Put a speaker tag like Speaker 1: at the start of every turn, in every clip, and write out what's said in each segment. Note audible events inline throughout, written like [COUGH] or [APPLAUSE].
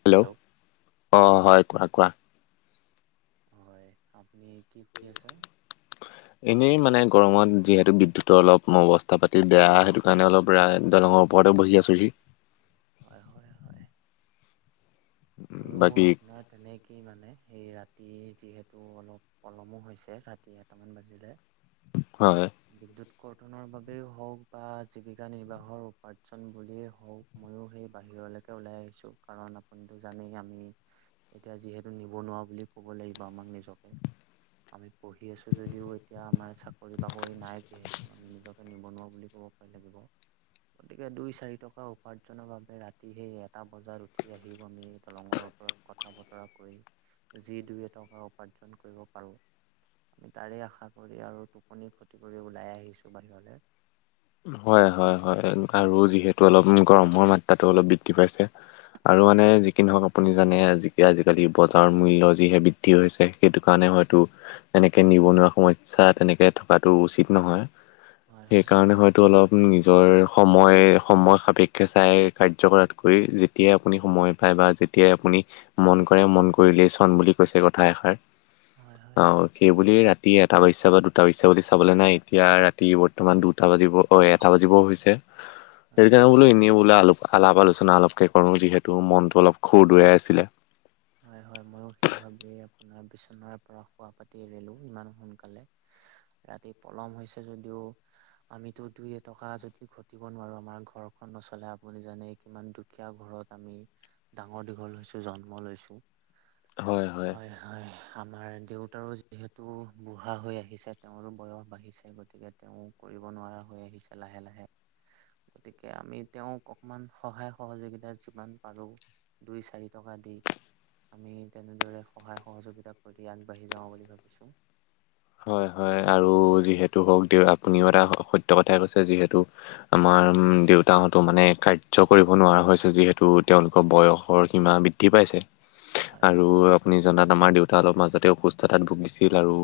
Speaker 1: Hello অ হয় কোৱা কোৱা।
Speaker 2: হয় আপুনি কি কৰি আচা?
Speaker 1: এনেই মানে গৰমত যিহেতু বিদ্যুতৰ অলপ অৱস্থা পাতি বেয়া সেইটো কাৰণে অলপ ৰা দলঙৰ ওপৰতে বহি আছোহি।
Speaker 2: হয় হয় হয়। ময়ো
Speaker 1: বাকী
Speaker 2: আপোনাৰ তেনেকেই মানে সেই ৰাতি ৰাতি যিহেতু অলপ পলমো হৈছে ৰাতি এটামান বাজিলে।
Speaker 1: হয়।
Speaker 2: বিদ্যুৎ কৰ্তনৰ বাবেই হওক বা জীৱিকা নিৰ্বাহৰ উপাৰ্জন বুলিয়েই হওক ময়ো সেই বাহিৰত কে ওলাই আহিছো কাৰণ আপুনি টো জানেই আমি এতিয়া যিহেতু নিবনুৱা বুলি ক'ব লাগিব আমাক নিজকে। আমি পঢ়ি আছো যদিও এতিয়া আমাৰ চাকৰি বাকৰি নাই যিহেতু আমি নিজকে নিবনুৱা বুলি ক'ব পাৰিম। গতিকে দুই চাৰি টকা উপাৰ্জনৰ বাবে ৰাতি সেই এটা বজাত উঠি আহি আমি দলঙৰ ওপৰত কথা বতৰা কৰি যি দুইে টকা উপাৰ্জন কৰিব পাৰোঁ আমি তাৰে আশা কৰি আৰু টোপনি খতি কৰি ওলাই আহিছো বাহিৰলে।
Speaker 1: হয় হয় হয় আৰু যিহেতু অলপ গৰমৰ মাত্ৰাটো অলপ বৃদ্ধি পাইছে আৰু মানে যি কি নহওক আপুনি জানে যি আজিকালি বজাৰৰ মূল্য যিহে বৃদ্ধি হৈছে সেইটো কাৰণে হয়তো এনেকে নিবনুৱা সমস্যা তেনেকে থকাটো উচিত নহয়। সেইকাৰণে হয়। অলপ নিজৰ সময় সময় সাপেক্ষে চাই কাৰ্য কৰাতকৈ যেতিয়াই আপুনি সময় পাই বা যেতিয়াই আপুনি মন কৰে মন কৰিলেই চন বুলি কৈছে কথা এষাৰ
Speaker 2: হয় হয়
Speaker 1: অ সেইবুলি ৰাতি এটা বাজিছা বা দুটা বাজিছা বুলি চাবলে নাই এতিয়া ৰাতি বৰ্তমান দুটা বাজিব। হয় এটা বাজিব হৈছে সেই
Speaker 2: হয়
Speaker 1: কাৰণে বোলো এনেই বোলে অলপ আলাপ আলোচনা অলপকে কৰো যিহেতু মনটো অলপ খুৰ দুৰাই আছিলে।
Speaker 2: হয় হয় ময়ো সেই ভাবেই আপোনাৰ বিচনাৰ পৰা শুৱা পাতি এৰিলো ইমান সোনকালে ৰাতি পলম হৈছে যদিও আমিতো দুই এটকা যদি ঘটিব নোৱাৰো আমাৰ ঘ ঘৰখন নচলে আপুনি জানে কিমান দুখীয়া ঘৰত আমি ডাঙৰ দীঘল হৈছো জন্ম লৈছো। হয় হয়। আমাৰ দেউতাৰো যিহেতু বুঢ়া হৈ আহিছে তেওঁৰো বয়স বাঢ়িছে। গতিকে তেওঁ কৰি দ নোৱাৰা হৈ আহিছে লাহে লাহে। গতিকে আমি তেওঁক অকমান সহায় সহযোগিতা যিমান পাৰো দুই চাৰি টকা দি আমি তেনেদৰে সহায় সহযোগিতা কৰি আগবাঢ়ি যাওঁ বুলি ভাবিছোঁ।
Speaker 1: হয় হয় আৰু যিহেতু হওক দে আপুনিও এটা সত্য কথাই কৈছে যিহেতু আমাৰ দেউতাহতো মানে কাৰ্য কৰিব নোৱাৰা হৈছে যিহেতু তেওঁলোকৰ বয়সৰ সীমা বৃদ্ধি পাইছে।
Speaker 2: হয়
Speaker 1: আৰু আপুনি জনাত আমাৰ দেউতা অলপ মাজতে অসুস্থতাত ভুগিছিল আৰু।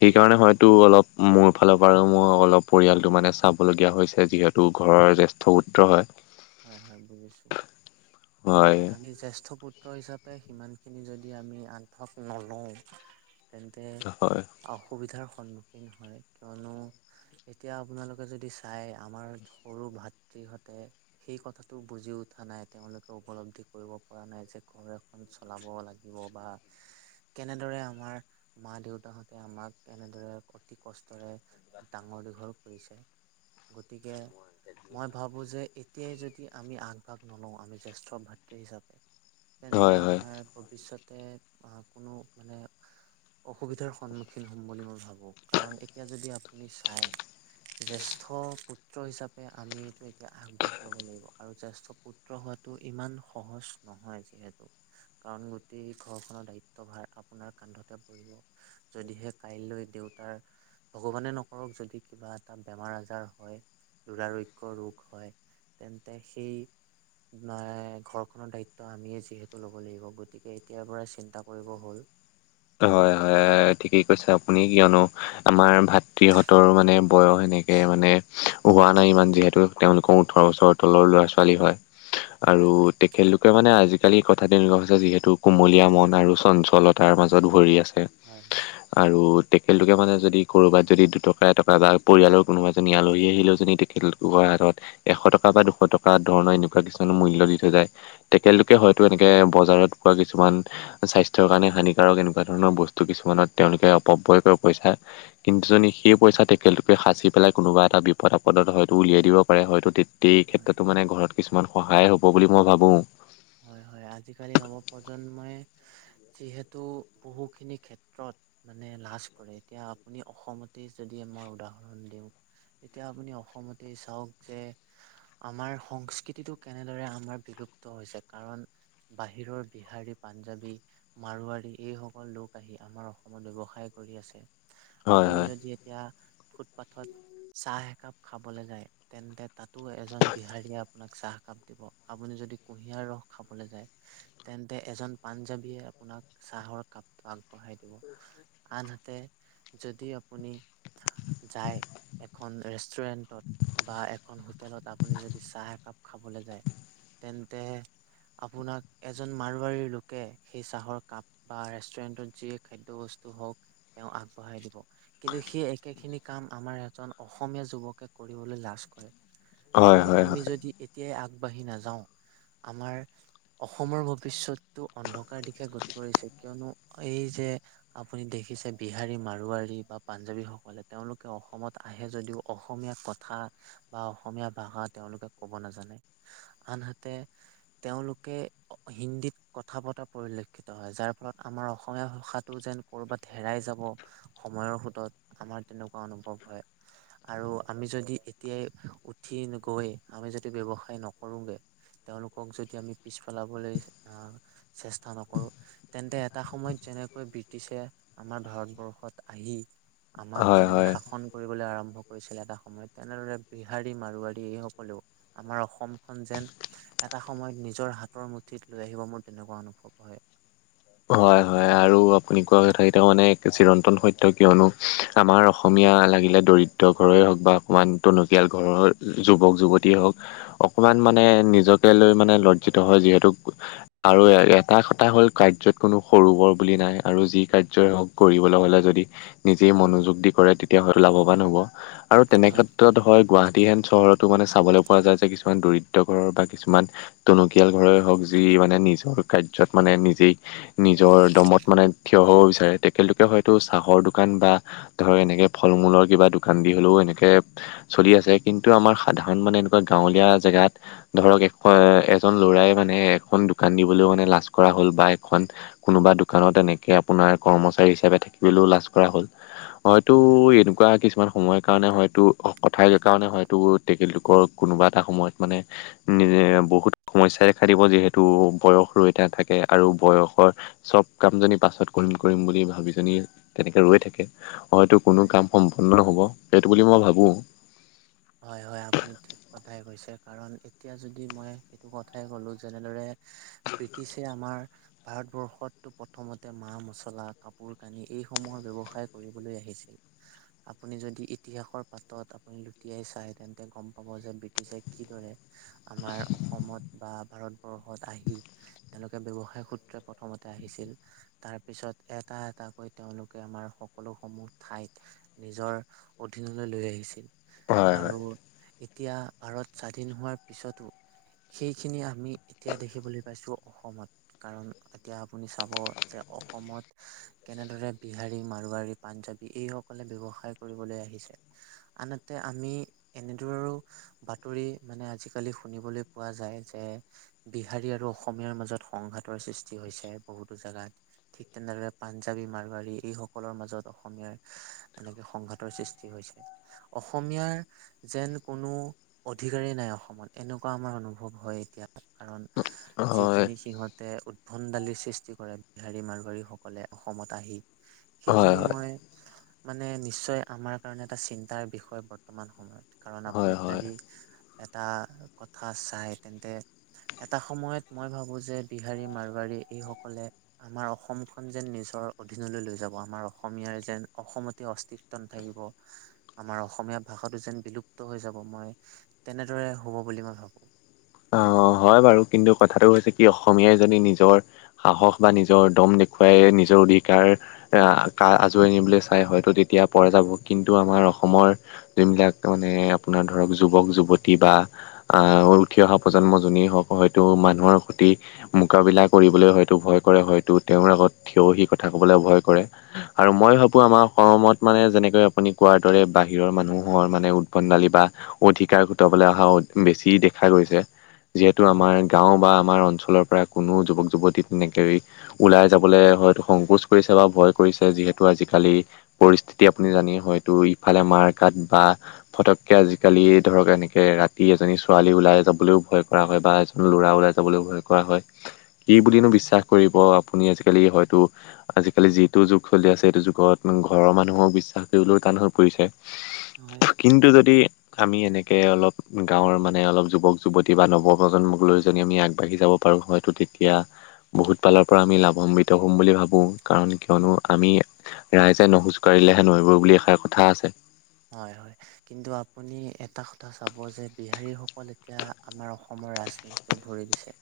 Speaker 1: সেইকাৰণে হয়তো অলপ মোৰ ফালৰ পৰা আৰু মোৰ অলপ পৰিয়ালটো মানে চাবলগীয়া হৈছে। যিহেতু ঘৰ জ্যেষ্ঠ পুত্ৰ হয়
Speaker 2: হয় হয় বুজিছো হয় আমি জেষ্ঠ পু ত্ৰ হিচাপে সিমানখিনি যদি আমি আনঠক নলওঁ তেন্তে
Speaker 1: হয়
Speaker 2: অসুবিধাৰ সন্মুখীন হয়। কিয়নো এতিয়া আপোনালোকে যদি চাই আমাৰ সৰু ভাতৃহতে সেই কথাটো বুজি উঠা নাই তেওঁলোকে উপলব্ধি কৰিব পৰা নাই যে ঘৰ এখন চলাব লাগে। কেনেদৰে আমাৰ মা দেউতাহঁতে আমাক কেনেদৰে অতি কষ্ট ডাঙৰ দীঘল কৰিছে গতিকে মই ভাবো যে তেতিয়াই যদি আমি আগভাগ নলও আমি জ্যেষ্ঠ ভাতৃ হিচাপে তেন্তে
Speaker 1: হয় হয়
Speaker 2: আমাৰ ভৱিষ্যতে আহ কোনো মানে অসুবিধাৰ সন্মুখীন হম বুলি মই ভাবো কাৰণ এতিয়া যদি আপুনি চাই জ্যেষ্ঠ পুত্ৰ হিচাপে আমিটো এতিয়া আগভাগ ল'ব লাগিব আৰু জ্যেষ্ঠ পুত্ৰ হয় ইমান সহজ নহয় যিহেতু কাৰণ গোটেই ঘৰখনৰ দায়িত্ব ভাৰ আপোনাৰ কান্ধতে। যদিহে কাইলৈ দেউতাৰ ভগৱানে নকৰক যদি কিবা এটা বেমাৰ আজ যাৰ হয় ৰোগ হয় তেন্তে সেই নহ ঘৰ খনৰ দায়িত্ব আমিয়ে যিহেতু ল'ব লাগিব। গতিকে এতিয়াৰ পৰাই চিন্তা কৰিব হ'ল।
Speaker 1: এ ঠিকেই কৈছে আপুনি কিয়নো আমাৰ ভাতৃহঁতৰো মানে বয়স সেনেকে মানে হোৱা নাই ইমান যিহেতু তেওঁলোকৰ ওঠৰ বছৰ তলৰ ল'ৰা ছোৱালী হয়।
Speaker 2: হয়
Speaker 1: আৰু
Speaker 2: হয়
Speaker 1: তেখেতলোকে মানে আজিকালি কথাটো এনেকুৱা হৈছে যিহেতু কুমলীয়া মন আৰু চঞ্চলতাৰ মাজত ভৰি আছে
Speaker 2: হয় হয়
Speaker 1: আৰু তেখেতলোকে মানে যদি ক'ৰবাত যদি দুটকা এটকা বা পৰিয়ালৰ কোনোবা এজনী আলহী আহিলেও যদি তেখেতলোকৰ এশ টকা বা দুশ টকা ধৰণৰ এনেকুৱা কিছুমান মূল্য দি থৈ যায় তেখেতলোকে হয়তো এনেকে বজাৰত নো কিছুমান স্বাস্থ্যৰ কাৰণে হানিকাৰক এনেকুৱা ধৰণৰ বস্তু কিছুমানত তেওঁলোকে অপব্যয় কৰে পইচা কিন্তু
Speaker 2: হয়
Speaker 1: যদি সেই পইচা টেকেলটোকে সাঁচি পেলাই কোনোবা এটা বিপদ আপদত হয়তো উলিয়াই দিব পাৰে হয়তো গোটেই
Speaker 2: হয়
Speaker 1: ক্ষেত্ৰতো মানে ঘৰত কিছুমান সহায় হ'ব বুলি মই ভাবো।
Speaker 2: হয় হয় আজিকালি নৱপ্ৰজন্মই যিহেতু বহুখিনি ক্ষেত্ৰত মানে লাজ কৰে। এতিয়া আপুনি অসমতে যদি মই উদাহৰণ দিও এতিয়া আপুনি অসমতে চাওক যে আমাৰ সংস্কৃতিটো কেনেদৰে আমাৰ বিল হৈছে কাৰণ বাহিৰৰ বিহাৰী পাঞ্জাবী মাৰোৱাৰাৰী এই সকল লোক আহি আমাৰ অসমত ব্যৱসায়
Speaker 1: হয়
Speaker 2: আপুনি
Speaker 1: হয়
Speaker 2: যদি এতিয়া ফুট ফাটত চাহ একাপ খাবলৈ যায় তেন্তে তাতো এজন বিহাৰীয়ে আপোনাক চাহ কাপ দিব আপুনি যদি কুঁহিয়াৰ ৰস খাবলৈ যায় তেন্তে এজন পাঞ্জাবীয়ে আপোনাক চাহৰ কাপটো আগবঢ়াই দিব। আনহাতে যদি আপুনি যায় এখন ৰেষ্টুৰেন্টত বা এখন হোটেলত আপুনি যদি চাহ একাপ খাবলৈ যায় তেন্তে আপোনাক এজন মাৰোৱাৰীৰ লোকে সেই চাহৰ কাপ বা ৰেষ্টুৰেন্টত যিয়ে খাদ্য বস্তু হওক তেওঁ আগবঢ়াই দিব কিন্তু সি একে খিনি কাম আমাৰ এজন অসমীয়া যুৱকে কৰিবলৈ লাজ কৰে।
Speaker 1: হয়
Speaker 2: কিন্তু
Speaker 1: হয় হয়
Speaker 2: আমি যদি এতিয়াই আগবাঢ়ি নাযাওঁ আমাৰ অসমৰ ভৱিষ্যতটো অন্ধকাৰ দিশে গতি কৰিছে কিয়নো এই যে আপুনি দেখিছে বিহাৰী মাৰুৱাৰী বা পাঞ্জাৱী সকলে তেওঁলোকে অসমত আহে যদিও অসমীয়া কথা বা অসমীয়া ভাষা তেওঁলোকে ক'ব নাজানে আনহাতে [UNINTELLIGIBLE] তেওঁলোকে হিন্দীত কথা পতা পৰিলক্ষিত হয় যাৰ ফলত আমাৰ অসমীয়া ভাষাটো যেন ক'ৰবাত হেৰাই যাব সময়ৰ সোতত আমাৰ তেনেকুৱা অনুভৱ হয় আৰু আমি আমি যদি এতিয়াই উঠি নগৈ আমি যদি ব্যৱসায় নকৰোগে তেওঁলোকক যদি আমি পিছ পেলাবলৈ আহ চেষ্টা নকৰো তেন্তে এটা সময়ত যেনে কৈ ব্ৰিটিছে আমাৰ ভাৰতবৰ্ষত আহি আমাক
Speaker 1: হয়
Speaker 2: যেনেকে
Speaker 1: হয়
Speaker 2: শাসন কৰিবলৈ আৰম্ভ কৰিছিল এটা সময়ত তেনেদৰে বিহাৰী মাৰুৱাৰী এই সকলেও আমাৰ অসমখন যেন এটা সময়ত নিজৰ হাতৰ মুঠিত লৈ আহিব মোৰ তেনেকুৱা অনুভৱ হয়।
Speaker 1: হয় হয় আৰু আপুনি কোৱা কথা কেইটা মানে এক চিৰন্তন সত্য। কিয়নো আমাৰ অসমীয়া লাগিলে দৰিদ্ৰ ঘৰ ৱে হওঁক বা অকমান টনকিয়াল ঘৰৰ যুৱক যুৱতীয়ে হওঁক, অকমান মানে নিজকে লৈ মানে লজ্জিত হয়, যিহেতু আৰু এটা কথা হ'ল কাৰ্যত কোনো সৰু-বৰ বুলি নাই। আৰু যি কাৰ্যই হওঁক, কৰিবলৈ হ'লে যদি নিজেই মনোযোগ দি কৰে, তেতিয়া হয়তো লাভৱান হ'ব। আৰু তেনে
Speaker 2: হয়
Speaker 1: ক্ষেত্ৰত হয়, গুৱাহাটী হেন চহৰত টো মানে চাবলৈ পৰা যায় যে, কিছুমান দৰিদ্ৰ ঘৰৰ বা কিছুমান টনকিয়াল ঘৰৰে হওঁক, যি মানে নিজৰ কাৰ্যত মানে নিজেই নিজৰ দমত মানে থিয় হ'ব বিচাৰে। তেখেতলোকে হয়তো চাহৰ দোকান বা ধৰ এনেকে ফল-মূলৰ কিবা দোকান দি হ'লেও এনেকে চলি আছে। কিন্তু আমাৰ সাধাৰণ মানে এনেকুৱা গাঁৱলীয়া জেগাত ধৰক একোৱা এজন ল'ৰাই মানে এখন দোকান দিবলৈও মানে লাজ কৰা হ'ল বা এখন কোনোবা দোকানত এনে কে আপোনাৰ কৰ্মচাৰী হিচাপে থাকিবলৈও লাজ কৰা হ'ল। হয়তো
Speaker 2: হয় হয়
Speaker 1: এনেকুৱা কিছুমান সময়ত কাৰণে হয়তো, কথাই কাৰণে হয়তো, তেখেতলোকৰ কোনোবা এটা সময়ত মানে নিজে বহুত সমস্যাই দেখা দিব, যিহেতু বয়স ৰৈ নাথাকে। আৰু বয়সৰ চব কাম যদি পাছত কৰিম - কৰিম বুলি ভাবি যদি তেনেকৈ ৰৈ থাকে, হয়তো কোনো
Speaker 2: হয়
Speaker 1: কাম সম্পন্ন নহ'ব। সেইটো বুলি মই ভাবোঁ।
Speaker 2: হয় - হয়, আপুনি ঠিক কথাই কৈছে, কাৰণ এতিয়া যদি মই সেইটো কথাই ক'লো, যেনেদৰে ব্ৰিটিছে আমাৰ ভাৰতবৰ্ষতটো প্ৰথমতে মা-মছলা, কাপোৰ-কানি এইসমূহৰ ব্যৱসায় কৰিবলৈ আহি ছিল। আপুনি যদি ইতিহাসৰ পাতত আপুনি লুটিয়াই চায়, তেন্তে গম পাব যে ব্ৰিটিছে কিদৰে আমাৰ অসমত বা ভাৰতবৰ্ আহি তেওঁলোকে ব্যৱসায় সূত্ৰে প্ৰথমতে আহিছিল। তাৰ পিছত এটা - এটা হৈ তেওঁলোকে আমাৰ সকলোসমূহ ঠাইক নিজৰ অধীনলৈ লৈ আহিছিল।
Speaker 1: হয়
Speaker 2: আৰু এতিয়া ভাৰত স্বাধীন হোৱাৰ পিছতো সেইখিনি আমি এতিয়া দেখিবলৈ পাইছোঁ অসমত, কাৰণ এতিয়া আপুনি চাব যে অসমত কেনেদৰে বিহাৰী, মাৰোৱাৰী, পাঞ্জাবী এই সকলে ব্যৱসায় কৰিবলৈ আহিছে। ছে। আন‌হাতে আমি এনেদৰেও বাতৰি মানে আজিকালি শুনিবলৈ পোৱা যায় যে বিহাৰী আৰু অসমীয়াৰ মাজত সংঘাতৰ সৃষ্টি হৈছে বহুতো জেগাত। ঠিক তেনেদৰে পাঞ্জাবী মাৰোৱাৰী এইসকলৰ মাজত অসমীয়াৰ এনেকে সংঘাতৰ সৃষ্টি হৈছে। অস অসমীয়াৰ যেন কোনো অধিকাৰেই নাই অসমত। এনেকুৱা আমাৰ অনুভৱ হয় এতিয়া, কাৰণ
Speaker 1: হয়
Speaker 2: যিখিনি সিহঁত তে উদ্ভণ্ডালি সৃষ্টি কৰে বিহাৰী, মাৰোবাৰীসকলে অসমত আহি।
Speaker 1: হয় হয়
Speaker 2: সেইখিনি মই মানে নিশ্চয় আমাৰ কাৰণে এটা চিন্তাৰ বিষয় বৰ্তমান সময়ত, কাৰণ আপুনি
Speaker 1: হয় হয়।
Speaker 2: যদি এটা কথা চায়, তেন্তে এটা সময়ত মই ভাবো যে বিহাৰী, মাৰোবাৰী এইসকলে আমাৰ অসমখন যেন নিজৰ ৰ অধীনলৈ লৈ যাব, আমাৰ অসমীয়াৰ যেন অসমতে অস্তিত্ব নাথাকিব। আমাৰ অসমীয়া ভাষাটো যেন বিলুপ্ত হৈ যাব, মই তেনেদৰে হ'ব বুলি মই ভাবোঁ।
Speaker 1: অ' হয় বাৰু। কিন্তু কথাটো হৈছে কি, অসমীয়াই যদি নিজৰ সাহস বা নিজৰ দম দেখুৱাই নিজৰ অধিকাৰ অ'- আজোঁৰি আনিবলৈ চাই হয়তো তেতিয়া পৰা যাব, কিন্তু আমাৰ অসমৰ যোনবিলাক মানে আপোনাৰ ধৰক, যুৱক-যুৱতী বা অ'- উঠি অহা প্ৰ প্ৰজন্ম যোনেই হওঁক, হয়তো মানুহৰ সৈতে মোকাবিলা কৰিবলৈ হয়তো ভয় কৰে, হয়তো তেওঁৰ আগত থিয় হৈ কথা কবলৈ ভয় কৰে। আৰু মই ভাবোঁ আমাৰ অসমত মানে যেনেকৈ আপুনি কোৱাৰ দৰে বাহিৰৰ মানুহৰ মানে উদ্ভণ্ডালি বা অধিকাৰ গোটাবলৈ অহা বেছি দেখা গৈছে। যিহেতু
Speaker 2: হয়
Speaker 1: আমাৰ গাঁও বা আমাৰ অঞ্চ লৰ পৰা কোনো যুৱক-যুৱতী তেনেকে ওলাই যাবলৈ হয়টো সংকোচ কৰিছে বা ভয় কৰিছে, যি হেতু আজিকালি পৰিস্থিতি আপুনি জানে, হয়টো ইফালে মাৰ-কাট বা ফটককে আজি কালি ধৰক, এনেকে ৰাতি এজনী ছোৱালী ওলাই যাবলৈও ভয় কৰা হয় বা এজন ল'ৰা ওলাই যাবলৈও ভয় কৰা হয়। কি বুলিনো বিশ্বাস কৰিব আপুনি আজিকালি হয়তো আজিকালি যিটো যুগ চলি আছে, সেইটো যুগত মানে ঘৰৰ মানুহক বিশ্বাস কৰিবলৈ টান হৈ পৰিছে।
Speaker 2: হয়।
Speaker 1: কিন্তু যদি আমি এনেকে অলপ গাঁৱৰ মানে অলপ যুৱক- যুৱতী প্ৰতি বা নৱপ্ৰজন্মক লৈ যদি আমি আগবাঢ়ি যাব পাৰোঁ হয়তো তেতিয়া বহুত ফালৰ পৰা আমি লাভাম্বিত হ'ম বুলি ভাবোঁ কাৰণ কিয়নো আমি ৰাইজে নোখোজ কাঢ়িলেহে নৈ বয় বুলি এষাৰ কথা আছে।
Speaker 2: হয় -হয় কিন্তু আপুনি এটা কথা চাব যে বিহাৰীসকল এতিয়া আমাৰ অসমত ৰাজনীতিটো ভৰি দিছে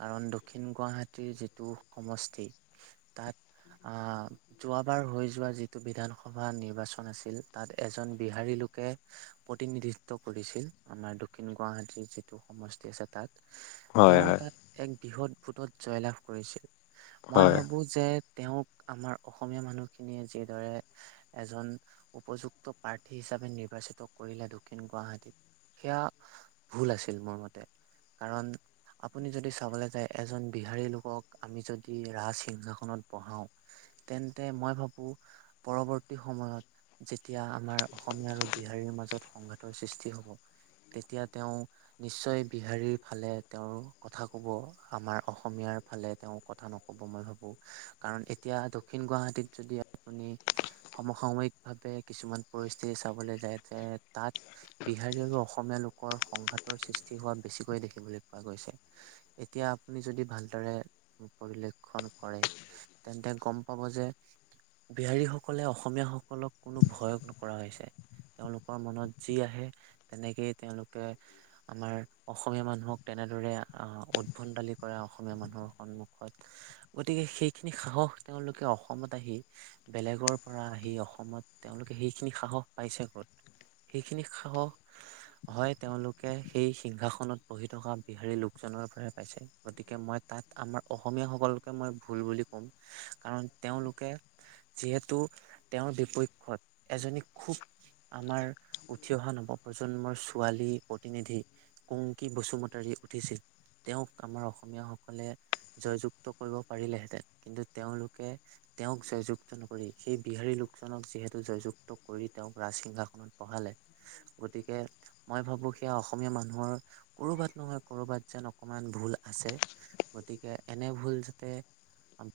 Speaker 2: কাৰণ দক্ষিণ গুৱাহাটীৰ যিটো সমষ্টি তাত আহ যোৱাবাৰ হৈ যোৱা যিটো বিধানসভা নিৰ্বাচন আছিল তাত এজন বিহাৰী লোকে প্ৰতিনিধিত্ব কৰিছিল আমাৰ দক্ষিণ গুৱাহাটীৰ যিটো সমষ্টি আছে তাত
Speaker 1: হয়
Speaker 2: তেওঁ
Speaker 1: হয়
Speaker 2: তাত এক বৃহৎ ভোটত জয়লাভ কৰিছিল মই
Speaker 1: হয়।
Speaker 2: ভাবো যে তেওঁক আমাৰ অসমীয়া মানুহখিনিয়ে যিদৰে এজন উপযুক্ত প্ৰাৰ্থী হিচাপে নিৰ্বাচিত কৰিলে দক্ষিণ গুৱাহাটীত সেয়া ভুল আছিল। মোৰ মতে কাৰণ আপুনি যদি চাবলৈ যায় এজন বিহাৰী লোকক আমি যদি ৰাজসিংহাসনত বহাও তেন্তে মই ভাবো পৰৱৰ্তী সময়ত যেতিয়া আমাৰ অসমীয়া আৰু বিহাৰীৰ মাজত সংঘাতৰ সৃষ্টি হব তেতিয়া তেওঁ নিশ্চয় বিহাৰীৰ ফালে তেওঁৰ কথা কব আমাৰ অসমীয়াৰ ফালে তেওঁ কথা ন'কব মই ভাবো কাৰণ এতিয়া দক্ষিণ গুৱাহাটীত যদি আপুনি সমসাময়িক ভাৱে কিছুমান পৰিস্থিতি চাবলৈ যায় যে তাত বিহাৰী আৰু অসমীয়া লোকৰ সংঘাত সৃষ্টি হোৱা বেছিকৈ দেখিবলৈ পোৱা গৈছে এতিয়া আপুনি যদি ভালদৰে বেক্ষণ কৰে তেন্তে গম পাব যে বিহাৰীসকলে অসমীয়াসকলক কোনো ভয়ক নকৰা হৈছে। তেওঁলোকৰ মনত যি আহে তেনেকেই তেওঁলোকে আমাৰ অসমীয়া মানুহক তেনে এনেদৰে উদ্ভণ্ডালি কৰা অসমীয়া মানুহৰ সন্মুখত গতিকে সেইখিনি সাহস তেওঁলোকে অসমত আহি বেলেগৰ পৰা আহি অসমত তেওঁলোকে সেইখিনি সাহস পাইছে ক'ত? সেইখিনি সাহস হয় তেওঁলোকে সেই সিংহাসনত বহি থকা হেৰি লোকজনৰ পৰা পাইছে গতিকে মই তাত আমাৰ অসমীয়া সকলকে মই ভুল বুলি কম কাৰণ তেওঁলোকে যিহেতু তেওঁৰ বিপক্ষত এজনী খুব আমাৰ উঠি অহা নৱপ্ৰজন্মৰ ছোৱালী প্ৰতিনিধি কুংকি বসুমতাৰী উঠিছ তেওঁক আমাৰ অসমীয় সকলে জয়যুক্ত কৰিব পাৰিলেহেঁতেন কিন্তু তেওঁলোকে তেওঁক জয়যুক্ত নকৰি সেই বিহাৰী লোকজনক যি যিহেতু জয়যুক্ত কৰি তেওঁক ৰাজসিংহাসনত বহালে গতিকে মই ভাবো সেয়া অসম অসমীয়া মানুহৰ কৰবাত নহয় কৰবাত যেন অকমান ভুল আছে গতিকে এনে ভুল যাতে